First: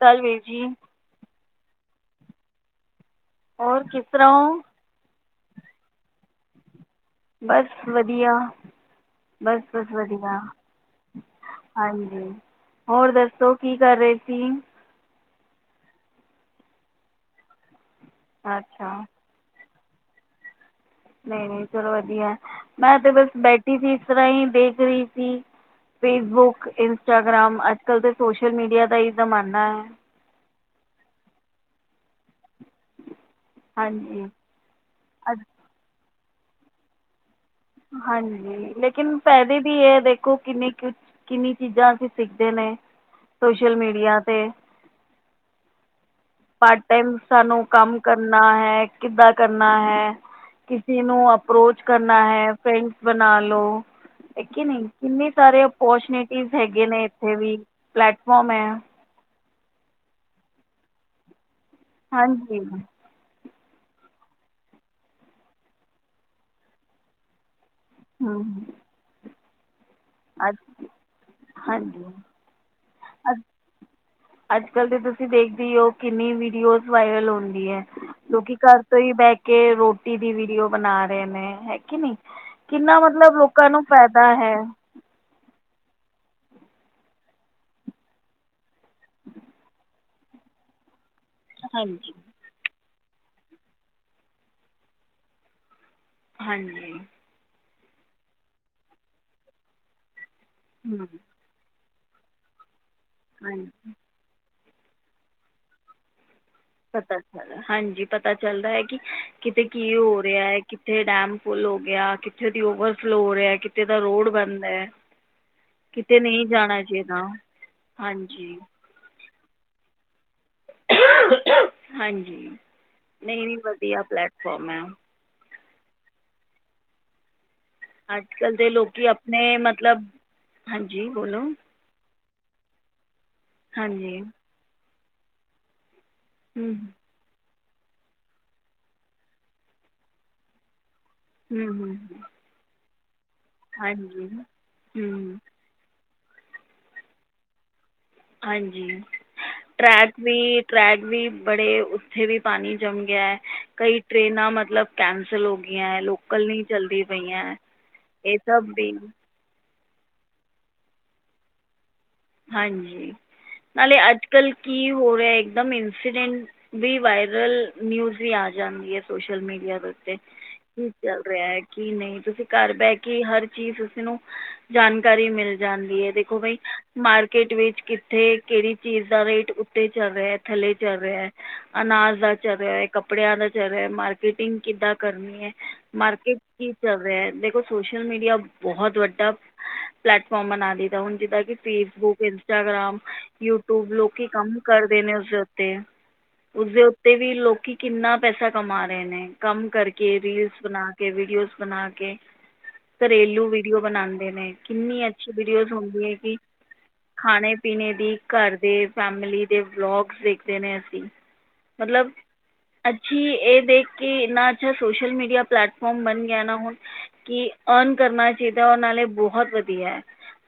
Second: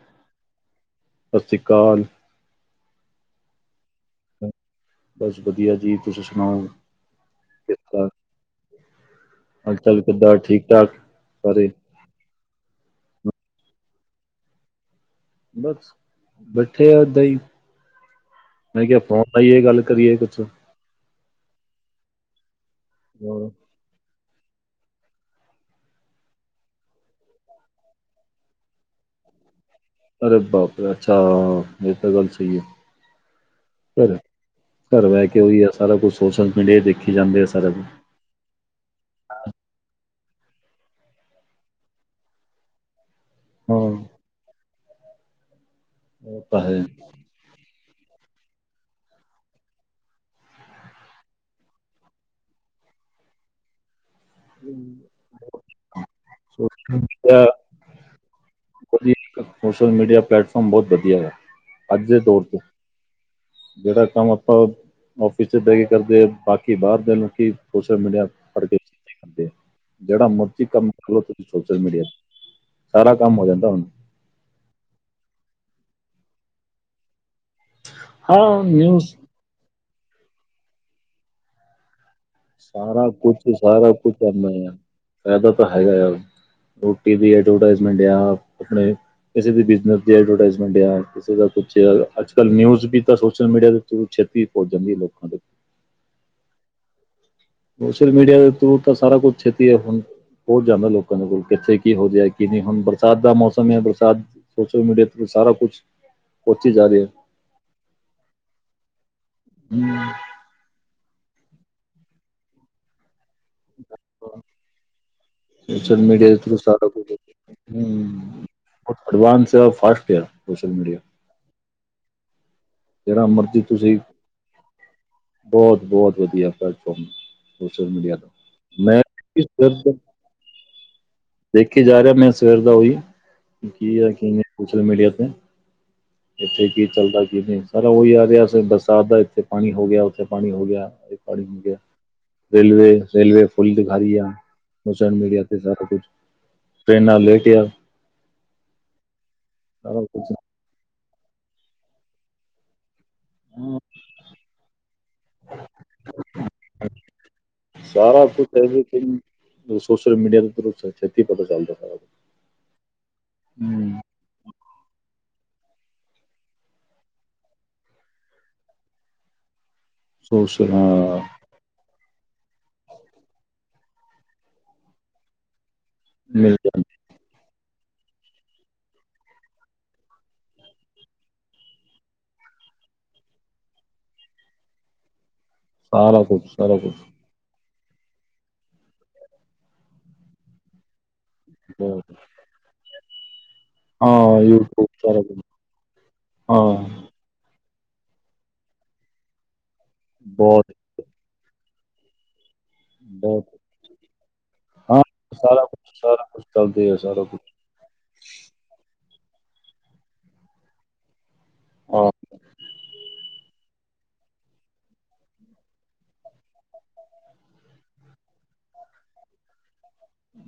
ਕਾਲ ਵੀਰ ਜੀ। ਸਤਿ ਸ਼੍ਰੀ ਅਕਾਲ। ਔਰ ਕਿਸ ਤਰ੍ਹਾਂ ਓ? ਬਸ ਵਧੀਆ ਜੀ, ਤੁਸੀਂ ਸੁਣਾਓ? ਬਸ ਕਿਸ ਤਰ੍ਹਾਂ ਵਧੀਆ, ਬਸ- ਹਾਲ ਬਸ ਚਾਲ ਕਿੱਦਾਂ ਵਧੀਆ। ਠੀਕ ਠਾਕ ਸਾਰੇ ਹਾਂਜੀ। ਹੋਰ ਦੱਸੋ ਕੀ ਕਰ ਰਹੇ ਸੀ? ਬਸ ਬੈਠੇ ਆ ਏਦਾਂ ਹੀ ਮੈਂ ਅੱਛਾ ਕਿਹਾ ਫੋਨ ਲਾਈ ਏ ਗੱਲ ਕਰੀਏ ਕੁਛ। ਨਹੀਂ -ਨਹੀਂ ਚਲੋ ਵਧੀਆ, ਮੈਂ ਤੇ ਬਸ ਹੋਰ, ਬੈਠੀ ਸੀ ਇਸ ਤਰ੍ਹਾਂ ਹੀ ਦੇਖ ਰਹੀ ਸੀ ਫੇਸਬੁਕ, ਇੰਸਟਾਗ੍ਰਾਮ ਅੱਜ- ਕਲ ਤਾਂ ਸੋਸ਼ਲ ਮੀਡੀਆ ਦਾ ਹੀ ਜ਼ਮਾਨਾ ਆ। ਅਰੇ ਬਾਪ ਅੱਛਾ! ਇਹ ਤਾਂ ਗੱਲ ਸਹੀ ਐ। ਫਿਰ ਹਾਂਜੀ ਘਰ ਬਹਿ ਅੱਜ ਕੇ ਉਹੀ ਆ ਸਾਰਾ ਕੁਛ ਸੋਸ਼ਲ ਮੀਡੀਆ ਦੇਖੀ ਜਾਂਦੇ ਆ ਸਾਰਾ ਕੁਛ। ਹਾਂਜੀ, ਲੇਕਿਨ ਫਾਇਦੇ ਵੀ ਇਹ ਦੇਖੋ ਕਿੰਨੇ ਕੁ ਕਿੰਨੀ ਚੀਜ਼ਾਂ ਅਸੀਂ ਸਿੱਖਦੇ ਨੇ, ਹਾਂ ਸੋਸ਼ਲ ਮੀਡੀਆ ਤੇ। [unintelligible] ਉਹ ਤਾਂ ਪਾਰਟ ਹੈ ਟਾਈਮ ਸਾਨੂੰ ਕੰਮ ਕਰਨਾ ਹੈ, ਕਿੱਦਾਂ ਕਰਨਾ ਹੈ? ਕਿਸੇ ਨੂੰ ਅਪਰੋਚ ਕਰਨਾ ਹੈ, ਫਰੈਂਡਸ ਬਣਾ ਲੋੋ। ਹੈ ਕਿ ਨਹੀਂ, ਕਿੰਨੇ ਸਾਰੇ ਓਪੋਰਚੁਨਿਟੀਜ਼ ਹੈਗੇ ਸੋਸ਼ਲ ਨੇ ਇੱਥੇ ਮੀਡੀਆ ਵੀ, ਪਲੈਟਫੋਮ ਹੈ। ਵਧੀਆ, ਸੋਸ਼ਲ ਮੀਡੀਆ ਪਲੇਟਫਾਰਮ ਬਹੁਤ ਵਧੀਆ ਹੈਗਾ, ਅੱਜ ਦੇ ਦੌਰ ਤੇ। ਹਾਂਜੀ ਜਿਹੜਾ ਕੰਮ ਆਪਾਂ ਔਫਿਸ ਚ ਬਹਿ ਕੇ ਕਰਦੇ, ਬਾਕੀ ਬਾਹਰ ਦੇ ਲੋਕੀ ਸੋਸ਼ਲ ਮੀਡੀਆ ਹੂੰ ਤੇ ਕਰ ਕੇ ਕਰਦੇ ਆ ਜਿਹੜਾ ਅੱਜ ਮਰਜੀ ਕੰਮ ਕਰ ਲੋ ਤੁਸੀਂ ਸੋਸ਼ਲ ਮੀਡੀਆ ਹਾਂਜੀ ਤੇ ਸਾਰਾ ਕੰਮ ਅੱਜ ਹੋ ਜਾਂਦਾ ਹੁਣ। ਅੱਜ -ਕੱਲ ਦੇ ਤੁਸੀਂ ਦੇਖਦੇ ਹੀ ਓ, ਕਿੰਨੀ ਵੀਡੀਓਜ਼ ਵਾਇਰਲ ਹੁੰ ਦੀ ਏ, ਲੋਕੀ ਹਾਂ ਘਰ ਤੋਂ ਹੀ ਨਿਊਜ਼ ਬਹਿ ਕੇ ਰੋਟੀ ਦੀ ਵੀਡੀਓ ਬਣਾ ਰਹੇ ਨੇ, ਹੈ ਕਿ ਨਹੀਂ। ਕਿੰਨਾ ਸਾਰਾ ਮਤਲਬ ਲੋਕਾਂ ਨੂੰ ਫਾਇਦਾ ਹੈ। ਫ਼ਾਇਦਾ ਤਾਂ ਹੈਗਾ ਆ, ਰੋਟੀ ਵੀ ਐਡਵਰਟਾਈਜ਼ਮੈਂਟ ਜਾਂ ਆਪਣੇ ਕਿਸੇ ਵੀ ਬਿਜ਼ਨਸ ਐਡਵਰਟਾਈਜ਼ਮੈਂਟ ਜਾਂ ਕਿਸੇ ਦਾ ਕੁਛ ਹਾਂਜੀ ਅੱਜ ਕੱਲ ਨਿਊਜ਼ ਵੀ ਤਾਂ ਸੋਸ਼ਲ ਮੀਡੀਆ ਦੇ ਰੂਪ ਚ ਛੇਤੀ ਪੁੱਜ ਜਾਂਦੀ ਹੈ ਲੋਕਾਂ ਦੇ ਕੋਲ। ਹਾਂਜੀ। ਸੋਸ਼ਲ ਮੀਡੀਆ ਦੇ ਥਰੂ ਤਾਂ ਸਾਰਾ ਕੁਛ ਛੇਤੀ ਆ ਹੁਣ ਪਹੁੰਚ ਜਾਂਦਾ ਹੂੰ ਲੋਕਾਂ ਦੇ ਕੋਲ। ਕਿੱਥੇ ਕੀ ਹੋ ਜਾਏ ਕੀ ਨਹੀਂ ਹੁਣ ਬਰਸਾਤ ਦਾ ਹਾਂਜੀ ਮੌਸਮ ਐ ਬਰਸਾਤ ਸੋਸ਼ਲ ਮੀਡੀਆ ਤੋਂ ਸਾਰਾ ਕੁਛ ਤੇ ਪਤਾ ਚਲਾ ਹਾਂਜੀ ਪਤਾ ਚੱਲਦਾ ਐ ਕਿ ਕਿਤੇ ਕੀ ਹੂੰ ਹੋ ਰਿਹਾ ਐ ਕਿੱਤੇ ਏ ਡੈਮ ਫੁਲ ਹੋ ਗਿਆ ਕਿੱਥੇ ਦੀ ਈ ਓਵਰ ਫਲੋ ਹੋ ਰਿਹਾ ਕਿੱਥੇ ਦਾ ਰੋਡ ਬੰਦ ਐ ਸੋਸ਼ਲ ਮੀਡੀਆ ਦੇ ਥਰੂ ਸਟਾਟਪ ਹੋ ਗਿਆ ਹੂੰ ਹਾਂਜੀ ਪਰ ਐਡਵਾਂਸ ਐ ਫਾਸਟ ਐ ਸੋਸ਼ਲ ਮੀਡੀਆ ਹਾਂਜੀ ਜਿਹੜਾ ਨਹੀਂ ਨਹੀਂ ਮਰਜ਼ੀ ਤੁਸੀਂ ਵਧੀਆ ਪਲੈਟਫੋਮ ਐ ਬਹੁਤ ਬਹੁਤ ਵਧੀਆ ਪਲਟੇਫੋਰਮ ਅੱਜ ਕੱਲ੍ਹ ਦੇ ਲੋਕੀ ਈ ਇਸ ਆਪਣੇ ਦਰ ਮਤਲਬ ਹਾਂਜੀ ਬੋਲੋ ਓ ਦੇਖੀ ਜਾ ਰਿਹਾ ਮੈਂ ਸਵੇਰ ਦਾ ਉਹੀ ਬੀ ਕੀ ਐ ਹਾਂਜੀ ਕੀ ਨਹੀਂ ਸੋਸ਼ਲ ਮੀਡੀਆ ਤੇ ਏ ਇੱਥੇ ਹੂੰ ਕੀ ਚੱਲਦਾ ਕੀ ਨਹੀਂ ਸਾਰਾ ਉਹੀ ਆ ਰਿਆ ਬਰਸਾਤ ਦਾ ਇੱਥੇ ਪਾਣੀ ਹੋ ਗਿਆ ਉੱਥੇ ਪਾਣੀ ਹੋ ਗਿਆ ਪਾਣੀ ਹੋ ਹੂ, ਗਿਆ ਹੂੰ ਹੂੰ ਰੇਲਵੇ ਰੇਲਵੇ ਫੁੱਲ ਦਿਖਾ ਰਈ ਹਾਂਜੀ ਆ ਸੋਸ਼ਲ ਹੂੰ ਮੀਡੀਆ ਤੇ ਸਾਰਾ ਕੁਝ ਟ੍ਰਰੇਨਾਂ ਲੇਟ ਐ ਹਾਂਜੀ ਸਾਰਾ ਟਰੈਕ ਕੁਛ ਵੀ ਈ ਟਰੈਕ ਵੀ ਬੜੇ ਉੱਥੇ ਵੀ ਪਾਣੀ ਜੰਮ ਗਿਆ ਐ ਹਾਂ, ਕਈ ਟਰੇਨਾਂ ਮਤਲਬ ਕੈਂਸਲ ਹੋ ਗਈਆਂ ਏ ਲੋਕਲ ਨਹੀਂ ਚੱਲਦੀ ਪਈਆਂ ਸਾਰਾ ਇਹ ਕੁਛ ਐ ਸਭ ਵੀ ਲੇਕਨ ਸੋਸ਼ਲ ਮੀਡੀਆ ਦੇ ਥਰੂ ਛੇਤੀ ਪਤਾ ਚੱਲਦਾ ਸਾਰਾ ਕੁਛ ਹਾਂਜੀ ਨਾਲੇ ਹਮ, ਅੱਜ ਕੱਲ੍ਹ ਕੀ ਹੋ ਰਿਹਾ ਇੱਕਦਮ ਇੰਸੀਡੈਂਟ ਆ ਵੀ ਵਾਇਰਲ ਨਿਊਜ ਵੀ ਆ ਜਾਂਦੀ ਐ ਸੋਸ਼ਲ ਮੀਡੀਆ ਦੇ ਉਤੇ ਦੇਖ ਸੋਸ਼ਲ ਕੀ ਹਾਂ ਚੱਲ ਰਿਹਾ ਐ ਕੀ ਨਹੀਂ ਤੁਸੀਂ ਘਰ ਬਹਿ ਕੇ ਹਰ ਚੀਜ਼ ਤੁਸੀ ਨੂੰ ਜਾਣਕਾਰੀ ਮਿਲ ਜਾਂਦੀ ਐ ਦੇਖੋ ਮਿਲ ਬਾਈ ਜਾਂਦਾ ਮਾਰਕੀਟ ਵਿਚ ਕਿੱਥੇ ਕਿਹੜੀ ਚੀਜ਼ ਦਾ ਰੇਟ ਉੱਤੇ ਚਲ ਰਿਹਾ ਆ ਥੱਲੇ ਚੱਲ ਰਿਹਾ ਆ ਅਨਾਜ ਦਾ ਚੱਲ ਰਿਹਾ ਐ ਕੱਪੜਿਆਂ ਦਾ ਚੱਲ ਰਿਹਾ ਐ ਮਾਰਕੀਟਿੰਗ ਕਿੱਦਾਂ ਕਰਨੀ ਐ ਸਾਰਾ ਮਾਰਕੀਟ ਕੁਛ ਚ ਕੀ ਸਾਰਾ ਕੁਛ ਚੱਲ ਰਿਹਾ ਦੇਖੋ' ਓ ਸੋਸ਼ਲ ਮੀਡੀਆ ਬਹੁਤ ਵੱਡਾ ਪਲੈਟਫਾਰਮ ਬਣਾ ਦਿੱਤਾ ਹੁਣ ਜਿੱਦਾਂ ਕਿ ਬਹੁਤ ਫੇਸਬੁੱਕ ਇ ਇੰਸਟਾਗ੍ਰਾਮ ਯੂਟਿਊਬ ਲੋਕੀ ਹਾਂ ਕੰਮ ਯੂਟਿਊਬ ਕਰਦੇ ਨੇ ਸਾਰਾ ਉਸ ਕੁਛ ਉੱਤੇ ਏ ਉਸਦੇ ਉ ਹਾਂ ਉਤੇ ਵੀ ਲੋਕੀ ਕਿੰਨਾ ਪੈਸਾ ਕਮਾ ਰਹੇ ਨੇ ਕੰਮ ਕਰਕੇ ਰੀਲਸ ਬਹੁਤ ਬਣਾ ਕੇ ਵੀਡੀਓਜ਼ ਬਣਾ ਕੇ ਬਹੁਤ ਘਰੇਲੂ ਵੀਡੀਓ ਬਣਾਦੇ ਨੇ ਹਾਂ ਕਿਨੀ ਅੱਛੀ ਸਾਰਾ ਵੀਡੀਓ ਕੁਛ ਹੁੰਦੀ ਐ ਸਾਰਾ ਕਿ ਕੁਛ ਚੱਲਦੇ ਏ ਸਾਰਾ ਕੁਛ ਤੀਣੇ ਦੀ ਘਰ ਦੇ ਫੈਮਲੀ ਦੇ ਬਲੋਕ ਦੇਖਦੇ ਨੇ ਅਸੀ ਈ ਹਾਂ ਮਤਲਬ ਅੱਛੀ ਇਹ ਦੇਖ ਕੇ ਇਨਾ ਜੇ ਸੋਸ਼ਲ ਮੀਡੀਆ ਪਲੈਟਫੋਰਮ ਬਣ ਗਿਆ ਨਾ ਹੁਣ ਕਿ ਅਰਨ ਕਰਨਾ ਚਾਹੀਦਾ ਉਹ ਨਾਲੇ ਬਹੁਤ ਵਧੀਆ ਐ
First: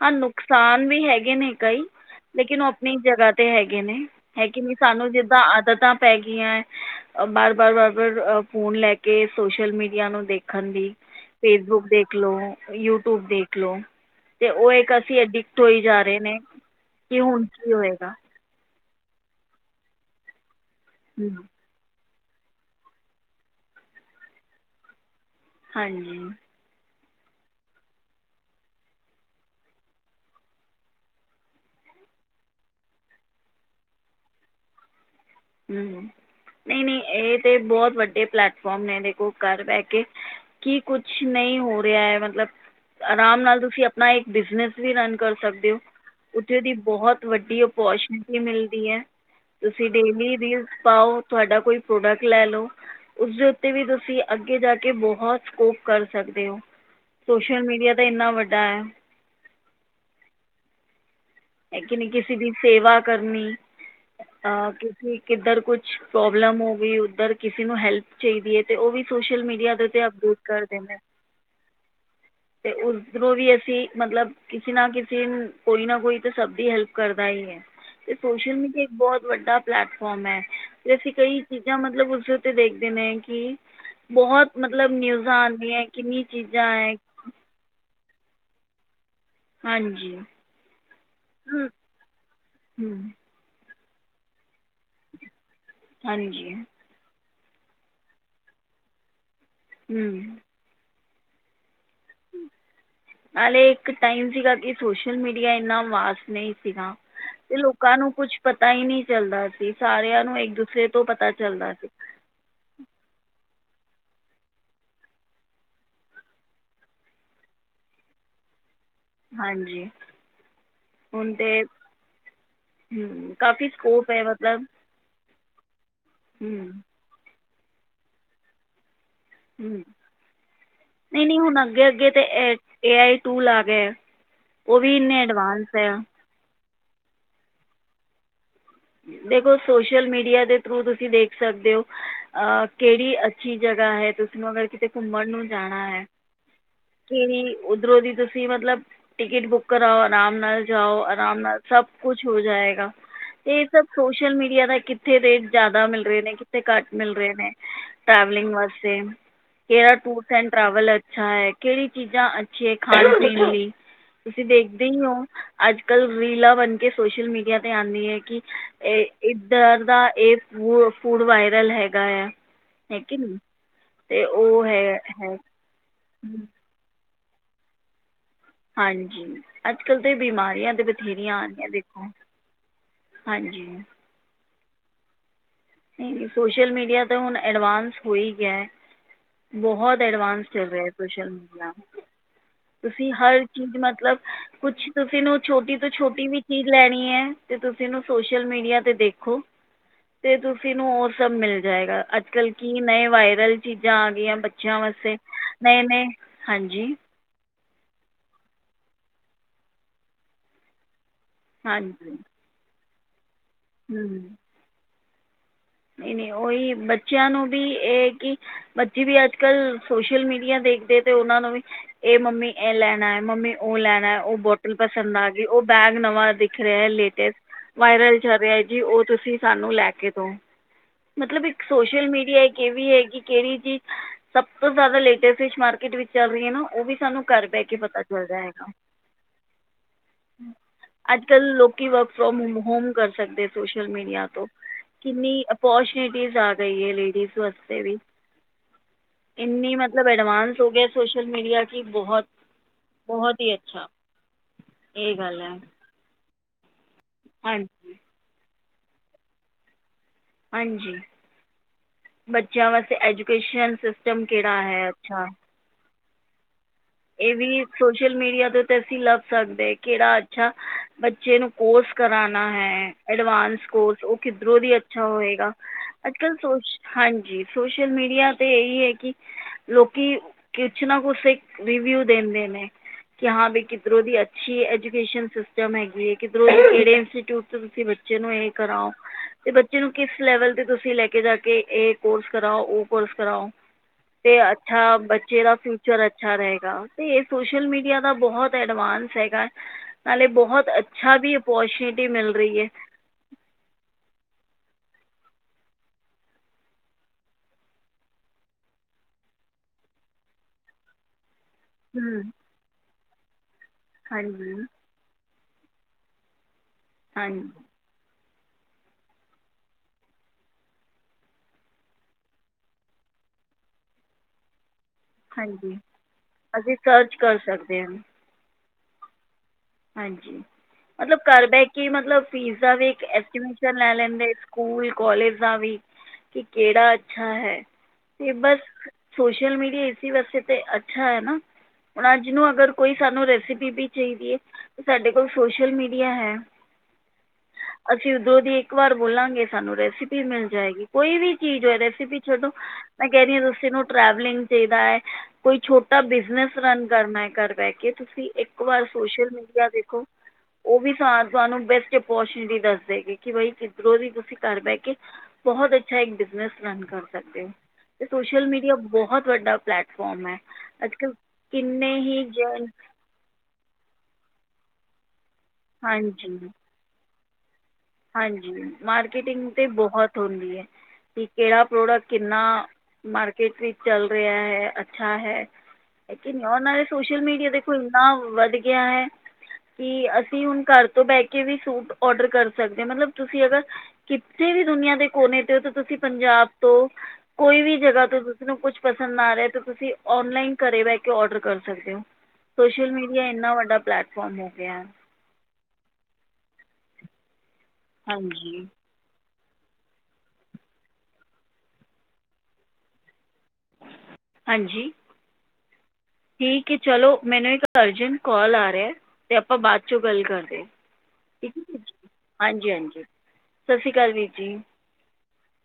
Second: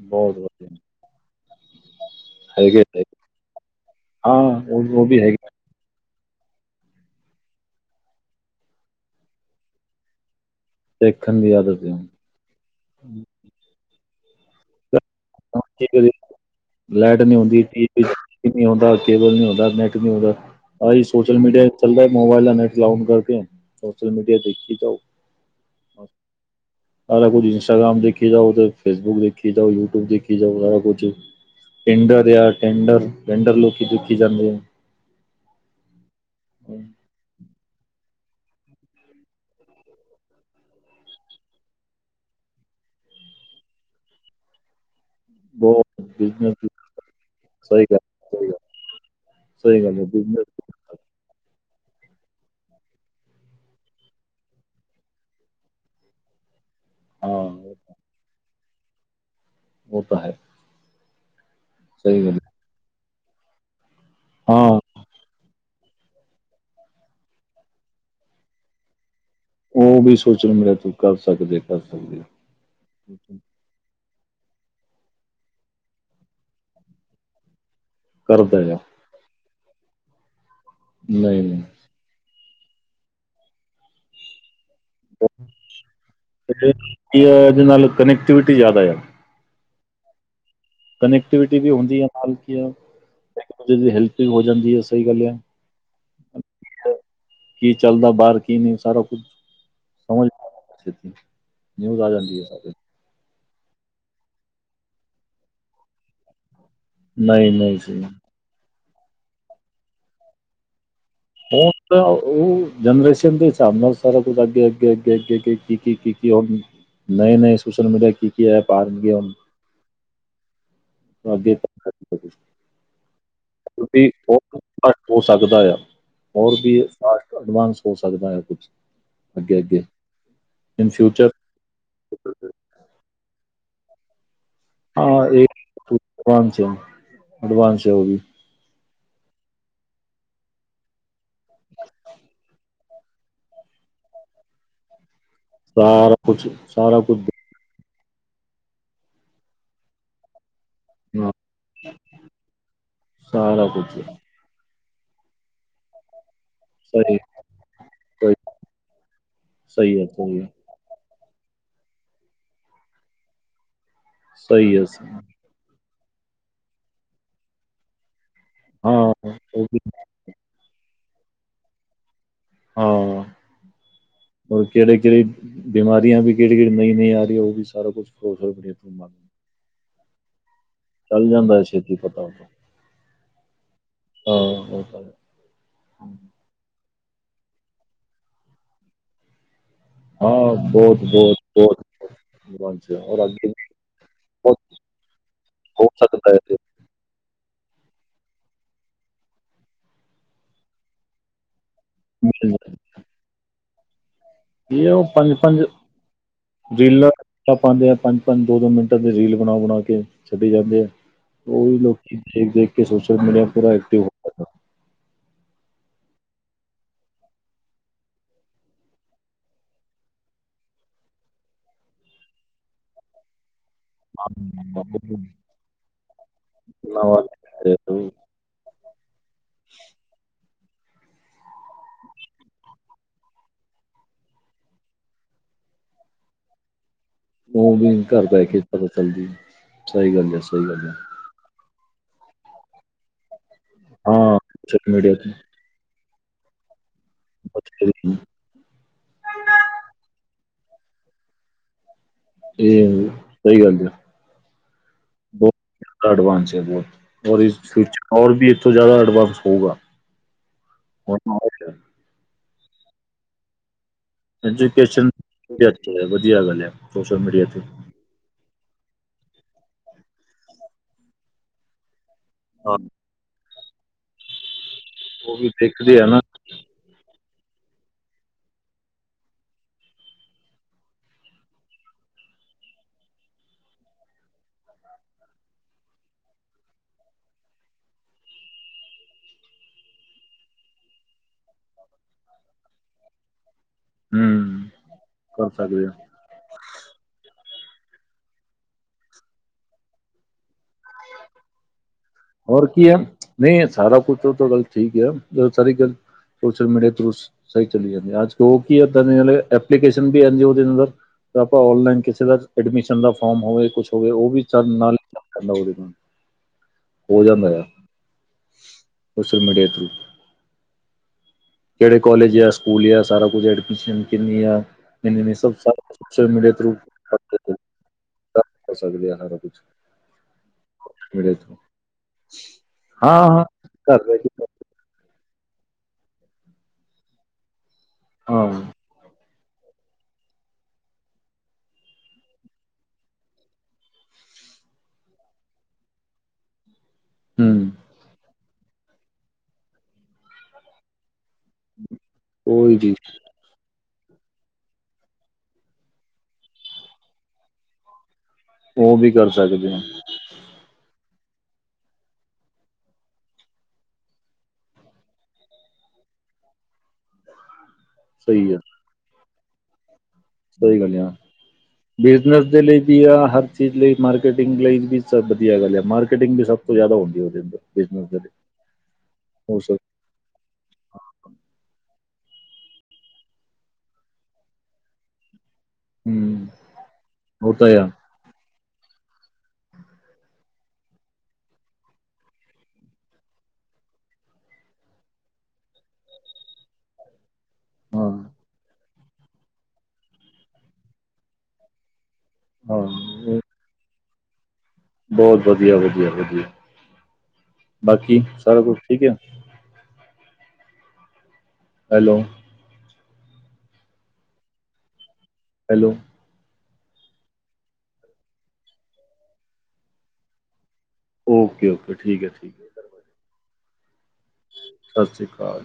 ਆ ਬਹੁਤ ਨੁਕਸ ਵਧੀਆ ਸਾਨ ਵੀ ਹੈਗੇ ਨੇ ਕਈ ਸਾ ਲੇਕਿਨ ਉਹ ਹੈਗੇ ਆਪਣੀ ਹੈਗੇ ਜਗ੍ਹਾ ਤੇ ਹੈਗੇ ਨੇ ਐ ਹਾਂ, ਕਿ ਨਹੀ ਉਹ ਉਹ ਸਾਨੂੰ ਵੀ ਹੈਗੀ ਜਿੱਦਾਂ ਆਦਤ ਤਾ ਆ ਪੈ ਗੀਆਂ ਬਾਰ ਬਾਰ ਬਾਰ ਬਾਰ ਫੋਨ ਲੈ ਕੇ ਸੋਸ਼ਲ ਮੀਡੀਆ ਨੂੰ ਦੇਖਣ ਦੀ ਦੇਖਣ ਦੀ ਆਦਤ ਫੇਸਬੁੱਕ ਹੈ। ਦੇਖਲੋ ਓ ਯੂਟਿਊਬ ਦੇਖਲੋ ਓ ਤੇ ਉਹ ਇਕ ਅਸੀ ਐਡੀ ਈ ਟੋਈ ਜਾ ਰਹੇ ਨੇ ਕਿ ਹੁਣ ਕੀ ਹੋਏਗਾ ਕੀ ਨੀ ਹੁੰਦਾ ਕੇਬਲ ਨੀ ਹੁੰਦਾ ਨੈਟ ਨੀ ਹੁੰਦਾ ਆ ਸੋਸ਼ਲ ਹੂੰ, ਮੀਡੀਆ ਚੱਲ ਆ ਮੋਬਾਈਲ ਜਾਂ ਨੈਟ ਲੋਨ ਕਰਕੇ ਸੋਸ਼ਲ ਮੀਡੀਆ ਦੇਖੀ ਜਾਓ ਹਾਂਜੀ ਈ ਸਾਰਾ ਕੁਝ ਐ ਇਸਟਾਗ੍ਰਾਮ ਦੇਖ ਜਾਓ ਫੇਸਬੁੱਕ ਦੇਖੀ ਜਾਓ ਯੂਬ ਦੇਖੀ ਜਾਓ ਸਾਰਾ ਕੁਛ ਈ ਟਡਰ ਟੈਂਡਰ ਐ ਟੈਂਡਰ ਲੋਕੀ ਦੇਖੀ ਜਾਦੇ ਆ ਹਮ! ਨਹੀਂ-ਨਹੀਂ ਇਹ ਤੇ ਬਹੁਤ ਵਡੇ ਪਲੈਟਫਾਰਮ ਨੇ, ਦੇਖੋ, ਘਰ ਬਹਿ ਕੇ ਕੀ ਕੁੱਛ ਨਹੀ ਹੋ ਰਿਹਾ ਹੈ, ਮਤਲਬ ਆਰਾਮ ਨਾਲ ਤੁਸੀ ਆਪਣਾ ਇਕ ਬਿਜ਼ਨਸ ਵੀ ਰਨ ਕਰ ਸਕਦੇ ਹੋ, ਬਹੁਤ ਉਥੇ ਬਿਜਨਸ ਓਹਦੀ ਬਹੁਤ ਵਡੀ ਸਹੀ ਗੱਲ ਅਓਪੋਰਚੁਨਿਟੀ ਸਹੀ ਗੱਲ ਮਿਲਦੀ ਹੈ। ਸਹੀ ਗੱਲ ਹੈ, ਬੀ ਗਿਫਟ ਪਾਓ, ਤੁਹਾਡਾ ਕੋਈ ਪ੍ਰੋਡਕਟ ਲੈ ਲੋ ਉਸਦੇ ਉਤੇ ਵੀ ਤੁਸੀ ਅਗੇ ਜਾ ਕੇ ਬਹੁਤ ਸਕੋਪ ਕਰ ਸਕਦੇ ਹੋ। ਸੋਸ਼ਲ ਹਾਂ ਮੀਡੀਆ ਤਾਂ ਇਨਾ ਵੱਡਾ ਐ! ਓ ਤਾਂ ਹੈ। ਐ ਕਿ ਨਹੀ, ਸਹੀ ਗੱਲ ਕਿਸੇ ਦੀ ਹੈ। ਸੇਵਾ ਕਰਨੀ, ਹਾਂ ਅਹ ਕਿ ਕਿੱਧਰ ਕੁਛ ਪ੍ਰੋਬਲਮ ਹੋ ਗਈ, ਉੱਧਰ ਕਿਸੇ ਨੂੰ ਹੈਲਪ ਚਾਹੀਦੀ ਏ, ਤੇ ਉਹ ਵੀ ਸੋਸ਼ਲ ਮੀਡੀਆ ਯਾਂ ਓਦੇ ਉਹ ਤੇ ਵੀ ਅਪਰੁਵ ਸੋਚਣ ਮਿਲਿਆ ਕਰਦੇ ਤੂੰ ਨੇ, ਕਰ ਸਕਦੇ ਕਰ ਸਕਦੇ ਤੇ ਉਧਰੋ ਵੀ ਅਸੀ ਮਤਲਬ ਕਿਸੇ ਨਾ ਕਿਸੇ, ਕੋਈ ਨਾ ਕੋਈ ਤਾਂ ਸਭ ਦੀ ਹੈਲਪ ਕਰਦਾ ਈ ਐ। ਤੇ ਸੋਸ਼ਲ ਕਰਦਾ ਆ ਮੀਡੀਆ ਇਕ ਬਹੁਤ ਵੱਡਾ ਪਲਲੇੈਟਫਾਰਮ ਐ, ਤੇ ਅਸੀ ਕਈ ਨਹੀਂ ਨਹੀਂ ਚੀਜ਼ਾ, ਮਤਲਬ ਉਸ ਤੇ ਦੇਖਦੇ ਨੇ ਕਿ ਬਹੁਤ ਮਤਲਬ ਨਿਊਜ਼ਾ ਆਉਦੀਆਂ, ਕਿਨੀ ਚੀਜਾ ਐ ਇ ਅ--ਇਹਦੇ ਨਾਲੋ ਕਨੇਕਟਿਵਿਟੀ ਜਿਆਦਾ ਆ। ਹਾਂਜੀ। ਕਨੈਕਟੀਵਿਟੀ ਹੂੰ ਵੀ ਹੁੰਦੀ ਆ ਨਾਲ, ਕਿਓਂ ਹੂੰ ਇਕ ਦੂਜੇ ਦੀ ਹੈਲਪ ਵੀ ਹੋ ਜਾਦੀ ਹੈ, ਇਸ ਸਹੀ ਗੱਲ ਏ ਆ! ਹਾਂਜੀ ਕੀ ਚੱਲਦਾ ਬਾਹਰ, ਕੀ ਨੀ, ਸਾਰਾ ਕੁਛ! ਸਮਝ ਹੂੰ [inaudible] ਨਿਊਜ਼ ਆ ਜਾਦੀ ਐ। ਨਾਲੇ ਇਕ ਟਾਈਮ ਸੀਗਾ ਕਿ ਸੋਸ਼ਲ ਮੀਡੀਆ ਇਨਾ ਫਾਸਟ ਨਹੀ ਸੀਗਾ। ਨਹੀਂ ਤੇ ਨਹੀਂ ਲੋਕਾਂ ਸੀ ਨੂੰ ਕੁੱਛ ਪਤਾ ਹੀ ਨਹੀ ਚੱਲਦਾ ਸੀ, ਸਾਰਿਆਂ ਨੂੰ ਇਕ ਦੂਸਰੇ ਤੋ ਪਤਾ ਚੱਲਦਾ ਸੀ ਉਦਾ ਉਹ ਜਨਰੇਸ਼ਨ ਦੇ ਹਿਸਾਬ ਨਾਲ ਸਾਰਾ ਕੁਝ ਅੱਗੇ-ਅੱਗੇ- ਅੱਗੇ-ਅੱਗੇ-ਅੱਗੇ, ਕੀ-ਕੀ ਹੋਣ ਨਏ-ਨਏ ਸੋਸ਼ਲ ਮੀਡੀਆ ਕੀ ਕੀ ਐਪ ਆਣਗੇ ਹੋਰ। ਹਾਂਜੀ, ਹੁਣ ਤੇ ਅੱਗੇ ਹਮ ਕਮ [inaudible] ਘੱਟ ਹੋ ਸਕਦਾ ਆ ਹੋਰ ਹਮ, ਵੀ ਅਡਵਾਂਸ ਹੋ ਸਕਦਾ ਹੈ ਕੁਛ। ਅੱਗੇ ਅੱਗੇ ਇਨ ਫਿਊਚਰ ਨਹੀ-ਨਹੀ ਹੁਣ ਅੱਗੇ ਅੱਗੇ ਤੇ ਐ ਏ ਆਈ ਟੂਲ ਆ ਗਏ, ਉਹ ਵੀ ਇਨੇ ਐਡਵਾਂਸ ਹੈ! ਅਡਵਾਂਸ-ਐਡਵਾਂਸ ਹੈ ਓਵੀ। ਦੇਖੋ, ਸੋਸ਼ਲ ਮੀਡੀਆ ਦੇ ਥਰੂ ਤੁਸੀ ਦੇਖ ਸਕਦੇ ਹੋ ਅ ਕਿਹੜੀ ਅੱਛੀ ਜਗ੍ਹਾ ਹੈ, ਕਿਸੇ ਨੂੰ ਅਗਰ ਕਿਤੇ ਘੁੰਮਣ ਨੂੰ ਸਾਰਾ ਕੁਛ, ਸਾਰਾ ਕੁਛ ਉਧਰੋਂ ਦੀ ਤੁਸੀਂ ਮਤਲਬ ਟਿਕਟ ਬੁੱਕ ਕਰਾਓ, ਆਰਾਮ ਨਾਲ। ਜਾਓ, ਦੇਖਣਾ ਆਰਾਮ ਨਾਲ ਸਭ ਕੁਛ ਹੋ ਜਾਏਗਾ। ਅਤੇ ਇਹ ਸਾਰਾ ਸਭ ਕੁਛ ਸੋਸ਼ਲ ਮੀਡੀਆ ਦਾ ਕਿੱਥੇ ਰੇਟ ਜਿਆਦਾ ਮਿਲ ਰਹੇ ਨੇ, ਕਿ ਥੇ ਘੱਟ ਮਿਲ ਸਹੀ ਰਹੇ ਨੇ ਸਹੀ ਟ੍ਰੇਵਲਿੰਗ ਵਾਸਤੇ, ਕਿਹੜਾ ਸਹੀ ਹੈ ਟੂਰਸ ਐਂਡ ਟੈਵਲ ਐ ਅੱਛਾ, ਹੈ ਕਿਹੜੀ ਚੀਜ਼ਾਂ ਅੱਛੀਆਂ ਖਾਣ-ਪੀਣ ਲਈ, ਤੁਸੀਂ ਸਹੀ ਹੈ ਦੇਖਦੇ ਈ ਸਹੀ ਓ ਹੈ ਅੱਜ-ਕੱਲ੍ਹ ਰੀਲਾਂ ਬਣ ਕੇ ਸੋਸ਼ਲ ਮੀਡੀਆ 'ਤੇ ਆਂਦੀਆ ਐ ਹਾਂ ਉਹ ਵੀ ਇਧਰ ਦਾ ਇਹ ਫੂਡ-ਫੂਡ ਵਾਇਰਲ ਹੈਗਾ ਆ। ਹੈ ਕਿ ਹਾਂ ਨਹੀਂ ਅਤੇ ਹੋਰ ਉਹ ਹੈ ਕਿਹੜੀ-ਕਿਹੜੀ ਹੈ ਬਿਮਾਰੀਆਂ ਆਂਦੀ ਕਿਹੜੀ-ਕਿਹੜੀ ਨਹੀਂ ਨਹੀਂ ਆ ਰਹੀ ਉਹ ਵੀ ਸਾਰਾ ਕੁਛ ਪ੍ਰੋਫੈਸਰ ਬੜੇ ਹਾਂਜੀ, ਅੱਜ-ਕੱਲ੍ਹ ਤੇ ਬਿਮਾਰੀਆਂ ਦੇ ਵੀ ਚੱਲ ਜੇਰੀਆਂ ਆਣ ਜਾਂਦਾ ਹੈ ਗਇਆ ਛੇਤੀ ਦੇਖੋ, ਪਤਾ ਉਹ ਤਾਂ ਹਾਂਜੀ। ਹਾਂ ਓਤਾਂ ਹੈ। ਨਹੀਂ ਸੋਸ਼ਲ ਮੀਡੀਆ ਤਾਂ ਹੁਣ ਅਡਵਾਂਸ ਹੋ ਹੀ ਗਿਆਂ ਏ ਬਹੁਤ ਐਡਵਾਂਸ ਚੱਲ ਹਾਂ ਰਿਹਾ ਬਹੁਤ ਸੋਸ਼ਲ ਬਹੁਤ ਮੀਡੀਆ ਬਹੁਤ ਐਡਵਾਂਸ ਹੈ ਤੁਸੀਂ ਔਰ ਹਰ ਅੱਗੇ ਵੀ ਚੀਜ਼ ਮਤਲਬ ਬਹੁਤ ਕੁਛ ਤੁਸੀਂ ਨੂੰ ਛੋਟੀ ਹੋ ਤੋਂ ਛੋਟੀ ਸਕਦਾ ਵੀ ਹੈ ਚੀਜ਼ ਲੈਣੀ ਹੈ ਤੇ ਤੁਸੀਂ ਇਹਨੂੰ ਸੋਸ਼ਲ ਮੀਡੀਆ ਤੇ ਦੇਖੋ ਤੇ ਤੁਸੀਂ ਕਿਸੇ ਨੂੰ ਹੋਰ ਸਭ ਮਿਲ ਜਾਏਗਾ, ਅੱਜ ਕੱਲ ਮਿਲ ਕੀ ਨਵੇਂ ਵਾਇਰਲ ਚੀਜ਼ਾਂ ਆ ਗਈਆਂ ਬੱਚੇ ਬੱਚੇਆ ਇਹ ਉਹ ਵਾਸੇ ਪੰਜ ਪੰਜ ਨਏ-ਨਏ ਹਾਂਜੀ। ਰੀਲਾਂ ਪਾਉਂਦੇ ਆ ਪੰਜ ਦੋ-ਦੋ ਮਿੰਟਾਂ ਦੇ ਰੀਲ ਬਣਾ, ਬਣਾ ਕੇ ਛੱਟੀ ਜਾਂਦੇ ਆ। ਉਹਹੀ ਹਾਂਜੀ ਲੋਕੀ ਦੇਖ-ਦੇਖ ਕੇ ਸੋਸ਼ਲ ਮੀਡੀਆ ਪਰਾ ਐਕਟਿਵ ਹੂੰ ਨਹੀਂ, ਨਹੀਂ ਉਹੀ ਬੱਚਿਆਂ ਨੂੰ ਵੀ ਇਹ ਕਿ ਬੱਚੀ ਵੀ ਅੱਜ ਕੱਲ ਸੋਸ਼ਲ ਮੀਡੀਆ ਦੇਖਦੇ ਤੇ ਉਹਨਾਂ ਨੂੰ ਵੀ ਇਹ ਮੰਮੀ ਇਹ ਲੈਣਾ ਮੰਮੀ ਉਹ ਲੈਣਾ, ਉਹ ਬੋਟਲ ਪਸੰਦ ਜਾਂਦਾ ਆ ਗਈ, ਉਹ ਬੈਗ ਨਵਾਂ ਦਿਖ ਰਿਹਾ ਹੈ ਨਵਾਂ ਲੇਟਸਟ ਹੈ ਉਹ- ਵਾਇਰਲ ਚਲ ਰਿਹਾ ਜੀ ਉਹ ਤੁਸੀਂ ਸਾਨੂੰ ਲੈ ਕੇ ਦੋ। ਮਤਲਬ ਇੱਕ ਸੋਸ਼ਲ ਮੀਡੀਆ ਇੱਕ ਇਹ ਵੀ ਹੈਗੀ ਕਿਹੜੀ ਚੀਜ਼ ਸਭ ਤੋਂ ਜ਼ਿਆਦਾ ਲੇਟਸਟ ਫਿਸ਼ ਮਾਰਕੀਟ ਵਿੱਚ ਚੱਲ ਰਹੀ ਹੈ ਨਾ ਉਹ ਵੀ ਸਾਨੂੰ ਘਰ ਬਹਿ ਕੇ ਉਹ ਵੀ ਪਤਾ ਘਰ ਚੱਲਦਾ ਜਾ ਕੇ ਹੈਗਾ ਪਤਾ ਚੱਲਦੀ ਸਹੀ ਗੱਲ ਹੈ, ਸਹੀ ਗੱਲ ਏ। ਅੱ ਕੱਲ ਲੋਕੀ ਵਰਕ ਫਰੋਮ ਹੋਮ ਕਰ ਸਕਦੇ ਸੋਸ਼ਲ ਮੀਡੀਆ ਹਾਂ ਤੋਂ ਸੋਸ਼ਲ ਮੀਡੀਆ ਤੇ ਕਿੰਨੀ [unintelligible] ਏਸ ਵਾਤੇ ਵੀ ਬਥੇਰੀ ਇੰਨੀ ਮਤਲਬ ਐਡਵਾਂਸ ਹੋ ਗਿਆ। ਸੋਸ਼ਲ ਮੀਡੀਆ ਕੀ ਇਹ ਬਹੁਤ-ਬਹੁਤ ਹੀ ਸਹੀ ਅੱਛਾ ਗੱਲ ਹੈ ਇਹ ਗੱਲ ਹੈ। ਬਹੁਤ ਐਡਵਾਂਸ ਹੈ ਬਹੁਤ ਔਰ ਇਸ ਹਾਂ ਫਿਚਾਰ ਵਿੱਚ ਇੱਥੋਂ ਜ਼ਿਆਦਾ ਐਡਵਾਂਸ ਹੋਊਗਾ। ਹਾਂਜੀ ਹੁਣ ਬੱਚਿਆਂ ਵਾਸਤੇ ਐਜੂਕੇਸ਼ਨ ਕਿਹੜਾ ਹੈ ਏਜੂਕੇਸ਼ਨ ਅੱਛਾ [unintelligible] ਵਧੀਆ ਗੱਲ ਹੈ। ਸੋਸ਼ਲ ਇਹ ਮੀਡੀਆ ਤੇ ਵੀ ਸੋਸ਼ਲ ਮੀਡੀਆ ਤੇ ਅਸੀਂ ਲੱਭ ਸਕਦੇ ਕਿਹੜਾ ਅੱਛਾ ਬੱਚੇ ਨੂੰ ਕੋਰਸ ਕਰਾਣਾ ਹਾਂ ਹੈ ਅਡਵਾਂਸ ਕੋਰਸ ਉਹ ਕਿੱਧਰੋਂ ਦੀ ਉਹ ਵੀ ਦੇਖਦੇ ਹੈ ਨਾ। ਸੋਸ਼ਲ ਹਾਂਜੀ ਸੋਸ਼ਲ ਮੀਡੀਆ ਤੇ ਇਹੀ ਹੈ ਕਿ ਲੋਕੀ ਕੁਛ ਨਾ ਕੁਛ ਇੱਕ ਰਿਵਿਊ ਦਿੰਦੇ ਨੇ। ਕਿ ਹਾਂ ਬਾਈ ਕਿਧਰੋਂ ਦੀ ਅੱਛੀ ਐਜੂਕੇਸ਼ਨ ਸਿਸਟਮ ਹੈਗੀ ਹੈ। ਕਿਧਰ ਕਿਹੜੇ ਇੰਸਚਿਊਟ ਤੋਂ ਤੁਸੀਂ ਬੱਚੇ ਬੱਚੇ ਨੂੰ ਇਹ ਕਰਾਓ ਤੇ ਬੱਚੇ ਨੂੰ ਕਿਸ ਲੈਵਲ ਤੇ ਤੁਸੀਂ ਲੈਕੇ ਜਾ ਕੇ ਇਹ ਕੋਰਸ ਕਰਾਓ, ਉਹ ਕੋਰਸ ਕਰਾਓ। ਤੇ ਹੂੰ ਅੱਛਾ ਬੱਚੇ ਕਰ ਦਾ ਸਕਦੇ ਆ ਫਿਊਚਰ ਅੱਛ ਅੱਛਾ ਰਹੇਗਾ। ਤੇ ਇਹ ਸੋਸ਼ਲ ਮੀਡੀਆ ਦਾ ਬਹੁਤ ਐਡਵਾਂਸ ਹੈਗਾ ਨਾਲੇ ਬਹੁਤ ਅੱਛਾ ਵੀ ਪੋਸ਼ ਹੋਰ ਕੀ ਹੈ ਨਹੀਂ ਸਾਰਾ ਕੁਛ ਉਹ ਤਾਂ ਗੱਲ ਠੀਕ ਹੈ ਸਾਰੀ ਗੱਲ ਸੋਸ਼ਲ ਮੀਡੀਆ ਥਰੂ ਸਹੀ ਚਲੀ ਜਾਂਦੀ ਅੱਜ ਜੋਪ ਇਦਾ ਦੇ ਆਪਲਿਕੇਸਨ ਏਜ ਓਦਾਂ ਆਪਾਂ ਔਨਲਾਈਨ ਹਮ, ਕਿਸੇ ਦਾ ਐਡਮਿਸ਼ਨ ਦਾ ਫੋਮ ਹੋਵੇ ਕੁਛ ਹੋਵੇ ਉਹ ਵੀ ਹਾਂਜੀ ਨਾਲ ਓਦੇ ਨਾਲ ਹੋ ਜਾਂਦਾ ਹਾਂਜੀ ਆ ਸੋਸ਼ਲ ਮੀਡੀਆ ਥਰੂ। ਕਿਹੜੇ ਕਾਲਜ ਆ, ਸਕੂਲ ਆ ਸਾਰਾ ਕੁਛ ਐਡਮਿਸ਼ਨ ਕਿੰਨੀ ਆ। ਹਾਂਜੀ ਅਸੀਂ ਸਰਚ ਕਰ ਸਕਦੇ ਹਾਂ [unintelligible] ਹਾਂਜੀ ਮਤਲਬ ਮੀਡੀਆ ਘਰ ਥਰੂ ਬੈਠ ਕੇ ਮਤਲਬ ਫੀਸ ਦਾ ਵੀ ਇਕ ਹਾਂ ਹਾਂ ਐਸਟੀਮੇਸ਼ਨ ਲੈ ਕਰ ਲੈਂਦੇ। ਰਹੇ ਸਕੂਲ, ਕਾੱਲਜ ਦਾ ਵੀ ਕਿ ਕਿਹੜਾ ਅੱਛਾ ਹੈ? ਤੇ ਬਸ ਹਾਂ ਸੋਸ਼ਲ ਮੀਡੀਆ ਇਸੀ ਵਾਸਤੇ ਤੇ ਅੱਛਾ ਹੈ ਨਾ। ਹੁਣ ਅੱਜ ਨੂੰ ਅਗਰ ਕੋਈ ਸਾਨੂੰ ਰੈਸਪੀ ਵੀ ਚਾਹੀਦੀ ਏ ਤੇ ਸਾਡੇ ਕੋਲ ਸੋਸ਼ਲ ਮੀਡੀਆ ਹੈ। ਹੂੰ, ਅਸੀ ਉਧਰੋਂ ਦੀ ਏ ਇੱਕ ਵਾਰ ਬੋਲਾਂਗੇ ਸਾਨੂੰ ਰੈਸਪੀ ਮਿਲ ਜਾਏਗੀ। ਕੋਈ ਵੀ ਚੀਜ਼ ਹੋਏ ਰੈਸਿਪੀ ਛੋਡੋ ਉਹੀ ਮੈਂ ਚੀਜ਼ ਕੈਹ ਰਹੀ ਆ ਤੁਸੀ ਨੂੰ ਟੈ੍ਵਲਿੰਗ ਚਾਈਦਾ ਐ, ਕੋਈ ਛੋਟਾ ਬਿਜਨਸ ਰਨ ਕਰਨਾ ਐ ਕਰ ਬੈ ਕੇ, ਤੁਸੀ ਇੱਕ ਇੱਕ ਵਾਰ ਉਹ ਵੀ ਸੋਸ਼ਲ ਕਰ ਮੀਡੀਆ ਸਕਦੇ ਹਾਂ, ਦੇਖੋ ਓਹ ਵੀ ਤਾਂ ਤੁਆਨੂੰ ਬੈਸਟ ਅਪੋਰਚੁਨਿਟੀ ਦੱਸ ਦੇਗੀ ਕਿ ਬਾਈ ਕਿੱਧਰੋਂ ਦੀ ਤੁਸੀਂ ਕਾੱਰ ਬੈ ਕੇ ਬੋਹਤ ਅੱਛਾ ਏਕ ਬਿਜਨਸ ਰਨ ਕਰ ਸਕਦੇ ਓ। ਤੇ ਸੋਸ਼ਲ ਸਹੀ ਮੀਡੀਆ ਬੋਹਤ ਵੱਡਾ ਪਲੈਟਫਾਰਮ ਐ। ਸਈ ਗੱਲ ਆ। ਬਿਜਨਸ ਦੇ ਲਈ ਵੀ ਆ, ਹਰ ਚੀਜ਼ ਲਈ ਮਾਰਕੀਟਿੰਗ ਲਈ ਵੀ ਸਬ ਵਧੀਆ ਗੱਲ ਏ ਮਾਰਕੀਟਿੰਗ ਹਾਂਜੀ ਵੀ ਸਭ ਤੋਂ ਜਾਦਾ ਹੁੰਦੀ ਏ ਓਦੇ ਅੰਦਰ ਬਿਜ਼ਨਸ ਦੇ ਲਈ, ਹਾਂਜੀ ਮਾਰਕੀਟਿੰਗ ਉਹ ਤੇ ਸਭ ਬਹੁਤ ਹੁੰਦੀ ਏ, ਕਿ ਕੇੜਾ ਪ੍ਰੋਡਕਟ ਕਿੰਨਾ ਮਾਰਕੀਟ ਠੀਕ ਚੱਲ ਰਿਹਾ ਹੈ, ਅੱਛਾ ਹੈ। ਲੇਕਿਨ ਹੂੰ, ਓਨਾਂ ਦੇ ਸੋਸ਼ਲ ਮੀਡੀਆ ਉਹ ਤਾਂ ਦੇਖੋ ਆ, ਏਨਾਂ ਵਧ ਗਿਆ ਹੈ ਕਿ ਅਸੀਂ ਹੁਣ ਕਾੱਰ ਤੋਂ ਬੈ ਕੇ ਵੀ ਸੂਟ ਔਡਰ ਕਰ ਸਕਦੇ ਹੋ, ਮਤਲਬ ਤੁਸੀਂ ਅਗਰ ਕਿਤੇ ਵੀ ਦੁਨੀਆਂ ਦੇ ਕੋਨੇ ਚ ਹੋ ਤਾਂ ਤੁਸੀਂ ਪੰਜਾਬ ਤੋਂ ਕੋਈ ਵੀ ਜਗਾ ਤੋਂ ਹਾਂ-ਹਾਂ। ਕਿਸੇ ਨੂੰ ਕੁਛ ਪਸੰਦ ਆ ਰਿਹਾ, ਤੁਸੀ ਔਨਲਈਨ ਕਰੇ ਬੈ ਕੇ ਔਡਰ ਕਰ ਸਕਦੇ ਹੋ। ਸੋਸ਼ਲ ਮੀਡੀਆ ਏਨਾ ਵੱਡਾ ਪਲੈਟਫਾਰਮ ਹੋ ਗਿਆ। ਬੋਤ ਵਧੀਆ-ਵਧੀਆ-ਵਧੀਆ, ਬਾਕੀ ਸਾਰਾ ਹਾਂਜੀ ਕੁਛ ਠੀਕ ਐ? ਹੈਲੋ। ਹਾਂਜੀ। ਹੈਲੋ। ਠੀਕ ਐ ਚਲੋ, ਮੈਨੂੰ ਇੱਕ ਅਰਜੈਂਟ ਕਾਲ ਆ ਰੈਆ ਤੇ ਆਪਾਂ ਬਾਦ ਚੋਂ ਗੱਲ ਕਰਦੇ ਆ। ਓਕੇ-ਓਕੇ, ਠੀਕ ਹੈ-ਠੀਕ ਹੈ, ਹਾਂਜੀ-ਹਾਂਜੀ, ਸਾਸ ਸ੍ਰੀ ਕਾਲ ਵੀਰ ਜੀ। ਸਾਸ ਸ਼੍ਰੀ ਕਾਲ।